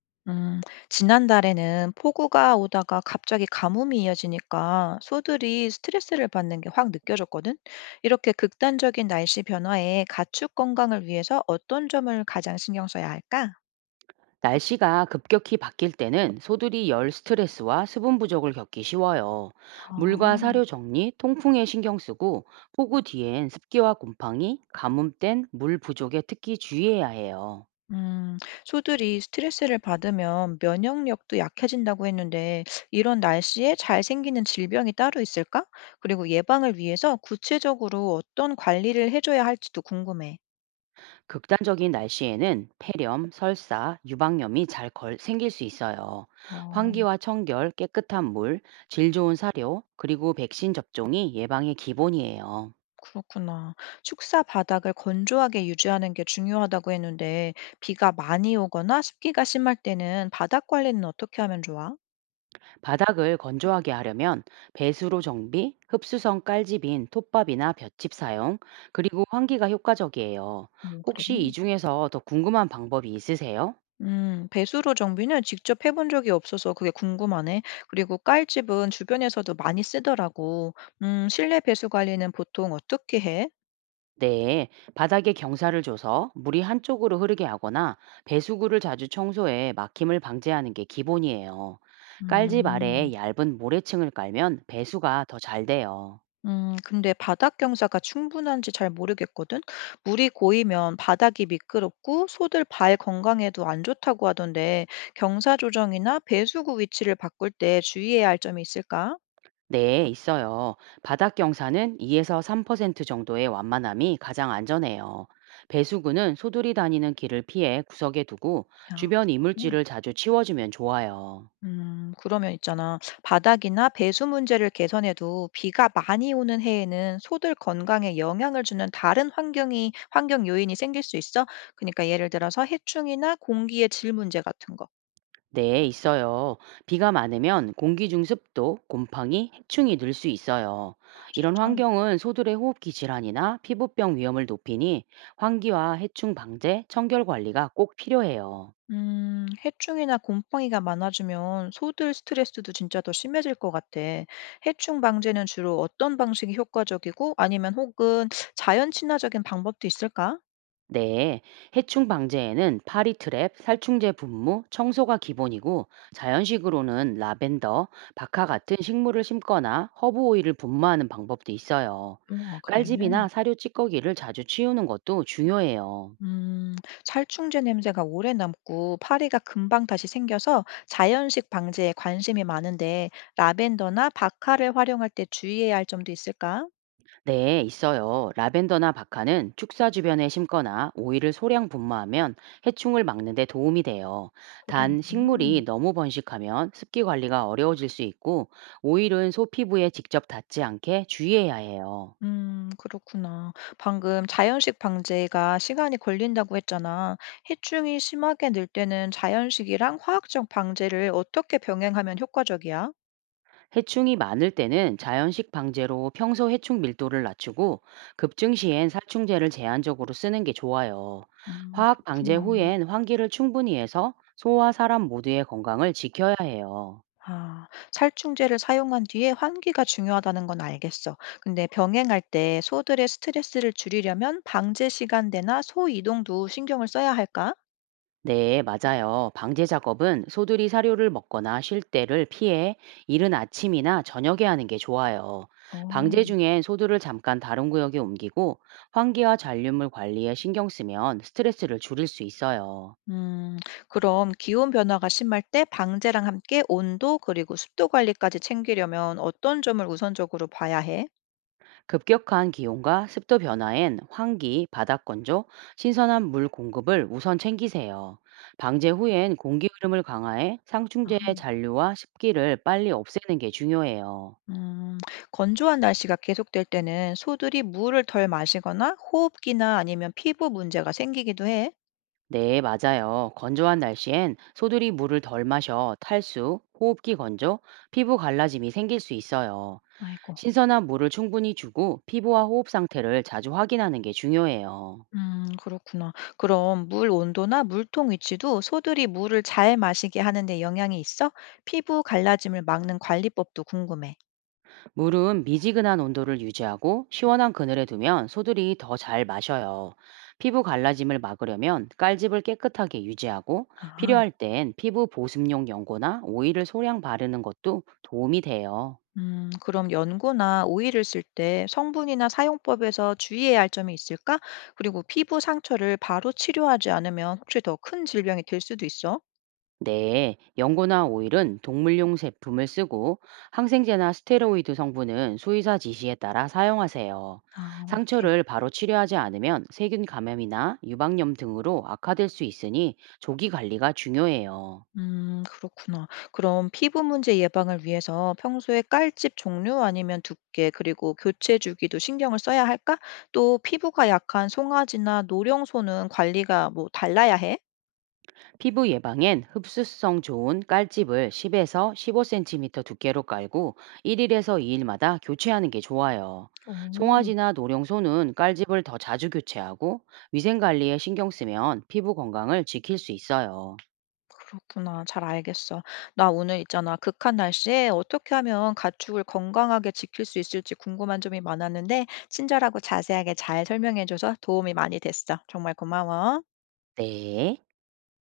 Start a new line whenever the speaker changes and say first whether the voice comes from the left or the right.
left: 음, 지난달에는 폭우가 오다가 갑자기 가뭄이 이어지니까 소들이 스트레스를 받는 게 확 느껴졌거든. 이렇게 극단적인 날씨 변화에 가축 건강을 위해서 어떤 점을 가장 신경 써야 할까?
right: 날씨가 급격히 바뀔 때는 소들이 열 스트레스와 수분 부족을 겪기 쉬워요. 물과
left: 아,
right: 사료 정리, 통풍에 신경 쓰고 폭우 뒤엔 습기와 곰팡이, 가뭄땐 물 부족에 특히 주의해야 해요.
left: 음, 소들이 스트레스를 받으면 면역력도 약해진다고 했는데 이런 날씨에 잘 생기는 질병이 따로 있을까? 그리고 예방을 위해서 구체적으로 어떤 관리를 해줘야 할지도 궁금해.
right: 극단적인 날씨에는 폐렴, 설사, 유방염이 생길 수 있어요.
left: 어,
right: 환기와 청결, 깨끗한 물, 질 좋은 사료, 그리고 백신 접종이 예방의 기본이에요.
left: 그렇구나. 축사 바닥을 건조하게 유지하는 게 중요하다고 했는데, 비가 많이 오거나 습기가 심할 때는 바닥 관리는 어떻게 하면 좋아?
right: 바닥을 건조하게 하려면 배수로 정비, 흡수성 깔집인 톱밥이나 볏짚 사용, 그리고 환기가 효과적이에요.
left: 그래.
right: 혹시 이 중에서 더 궁금한 방법이 있으세요?
left: 배수로 정비는 직접 해본 적이 없어서 그게 궁금하네. 그리고 깔집은 주변에서도 많이 쓰더라고. 실내 배수 관리는 보통 어떻게 해?
right: 네, 바닥에 경사를 줘서 물이 한쪽으로 흐르게 하거나 배수구를 자주 청소해 막힘을 방지하는 게 기본이에요. 깔집
left: 음.
right: 아래에 얇은 모래층을 깔면 배수가 더 잘 돼요.
left: 근데 바닥 경사가 충분한지 잘 모르겠거든? 물이 고이면 바닥이 미끄럽고 소들 발 건강에도 안 좋다고 하던데 경사 조정이나 배수구 위치를 바꿀 때 주의해야 할 점이 있을까?
right: 네, 있어요. 바닥 경사는 2에서 3% 정도의 완만함이 가장 안전해요. 배수구는 소들이 다니는 길을 피해 구석에 두고
left: 아,
right: 주변
left: 그러게.
right: 이물질을 자주 치워주면 좋아요.
left: 그러면 있잖아. 바닥이나 배수 문제를 개선해도 비가 많이 오는 해에는 소들 건강에 영향을 주는 다른 환경 요인이 생길 수 있어? 그러니까 예를 들어서 해충이나 공기의 질 문제 같은 거.
right: 네, 있어요. 비가 많으면 공기 중 습도, 곰팡이, 해충이 늘 수 있어요.
left: 아,
right: 이런
left: 진짜?
right: 환경은 소들의 호흡기 질환이나 피부병 위험을 높이니 환기와 해충 방제, 청결 관리가 꼭 필요해요.
left: 해충이나 곰팡이가 많아지면 소들 스트레스도 진짜 더 심해질 것 같아. 해충 방제는 주로 어떤 방식이 효과적이고 아니면 혹은 자연 친화적인 방법도 있을까?
right: 네, 해충 방제에는 파리 트랩, 살충제 분무, 청소가 기본이고 자연식으로는 라벤더, 박하 같은 식물을 심거나 허브 오일을 분무하는 방법도 있어요.
left: 아, 그래.
right: 깔집이나 사료 찌꺼기를 자주 치우는 것도 중요해요.
left: 음, 살충제 냄새가 오래 남고 파리가 금방 다시 생겨서 자연식 방제에 관심이 많은데 라벤더나 박하를 활용할 때 주의해야 할 점도 있을까?
right: 네, 있어요. 라벤더나 박하는 축사 주변에 심거나 오이를 소량 분무하면 해충을 막는 데 도움이 돼요.
left: 소량.
right: 단, 식물이 너무 번식하면 습기 관리가 어려워질 수 있고, 오일은 소 피부에 직접 닿지 않게 주의해야 해요.
left: 그렇구나. 방금 자연식 방제가 시간이 걸린다고 했잖아. 해충이 심하게 늘 때는 자연식이랑 화학적 방제를 어떻게 병행하면 효과적이야?
right: 해충이 많을 때는 자연식 방제로 평소 해충 밀도를 낮추고, 급증 시엔 살충제를 제한적으로 쓰는 게 좋아요. 화학 방제
left: 그렇구나.
right: 후엔 환기를 충분히 해서 소와 사람 모두의 건강을 지켜야 해요.
left: 아, 살충제를 사용한 뒤에 환기가 중요하다는 건 알겠어. 근데 병행할 때 소들의 스트레스를 줄이려면 방제 시간대나 소 이동도 신경을 써야 할까?
right: 네, 맞아요. 방제 작업은 소들이 사료를 먹거나 쉴 때를 피해 이른 아침이나 저녁에 하는 게 좋아요. 방제
left: 어.
right: 중엔 소들을 잠깐 다른 구역에 옮기고 환기와 잔류물 관리에 신경 쓰면 스트레스를 줄일 수 있어요.
left: 음, 그럼 기온 변화가 심할 때 방제랑 함께 온도 그리고 습도 관리까지 챙기려면 어떤 점을 우선적으로 봐야 해?
right: 급격한 기온과 습도 변화엔 환기, 바닥 건조, 신선한 물 공급을 우선 챙기세요. 방제 후엔 공기 흐름을 강화해
left: 아,
right: 상충제의 잔류와 습기를 빨리 없애는 게 중요해요.
left: 음, 건조한 날씨가 계속될 때는 소들이 물을 덜 마시거나 호흡기나 아니면 피부 문제가 생기기도 해.
right: 네, 맞아요. 건조한 날씨엔 소들이 물을 덜 마셔 탈수, 호흡기 건조, 피부 갈라짐이 생길 수 있어요.
left: 아이고.
right: 신선한 물을 충분히 주고 피부와 호흡 상태를 자주 확인하는 게 중요해요.
left: 그렇구나. 그럼 물 온도나 물통 위치도 소들이 물을 잘 마시게 하는 데 영향이 있어? 피부 갈라짐을 막는 관리법도 궁금해.
right: 물은 미지근한 온도를 유지하고 시원한 그늘에 두면 소들이 더 잘 마셔요. 피부 갈라짐을 막으려면 깔집을 깨끗하게 유지하고
left: 아.
right: 필요할 땐 피부 보습용 연고나 오일을 소량 바르는 것도 도움이 돼요.
left: 그럼 연고나 오일을 쓸 때 성분이나 사용법에서 주의해야 할 점이 있을까? 그리고 피부 상처를 바로 치료하지 않으면 혹시 더 큰 질병이 될 수도 있어?
right: 네, 연고나 오일은 동물용 제품을 쓰고 항생제나 스테로이드 성분은 수의사 지시에 따라 사용하세요.
left: 아, 이렇게.
right: 상처를 바로 치료하지 않으면 세균 감염이나 유방염 등으로 악화될 수 있으니 조기 관리가 중요해요.
left: 그렇구나. 그럼 피부 문제 예방을 위해서 평소에 깔집 종류 아니면 두께, 그리고 교체 주기도 신경을 써야 할까? 또 피부가 약한 송아지나 노령소는 관리가 뭐 달라야 해?
right: 피부 예방엔 흡수성 좋은 깔집을 10에서 15cm 두께로 깔고 1일에서 2일마다 교체하는 게 좋아요.
left: 오.
right: 송아지나 노령소는 깔집을 더 자주 교체하고 위생관리에 신경 쓰면 피부 건강을 지킬 수 있어요.
left: 그렇구나. 잘 알겠어. 나 오늘 있잖아. 극한 날씨에 어떻게 하면 가축을 건강하게 지킬 수 있을지 궁금한 점이 많았는데, 친절하고 자세하게 잘 설명해줘서 도움이 많이 됐어. 정말 고마워.
right: 네.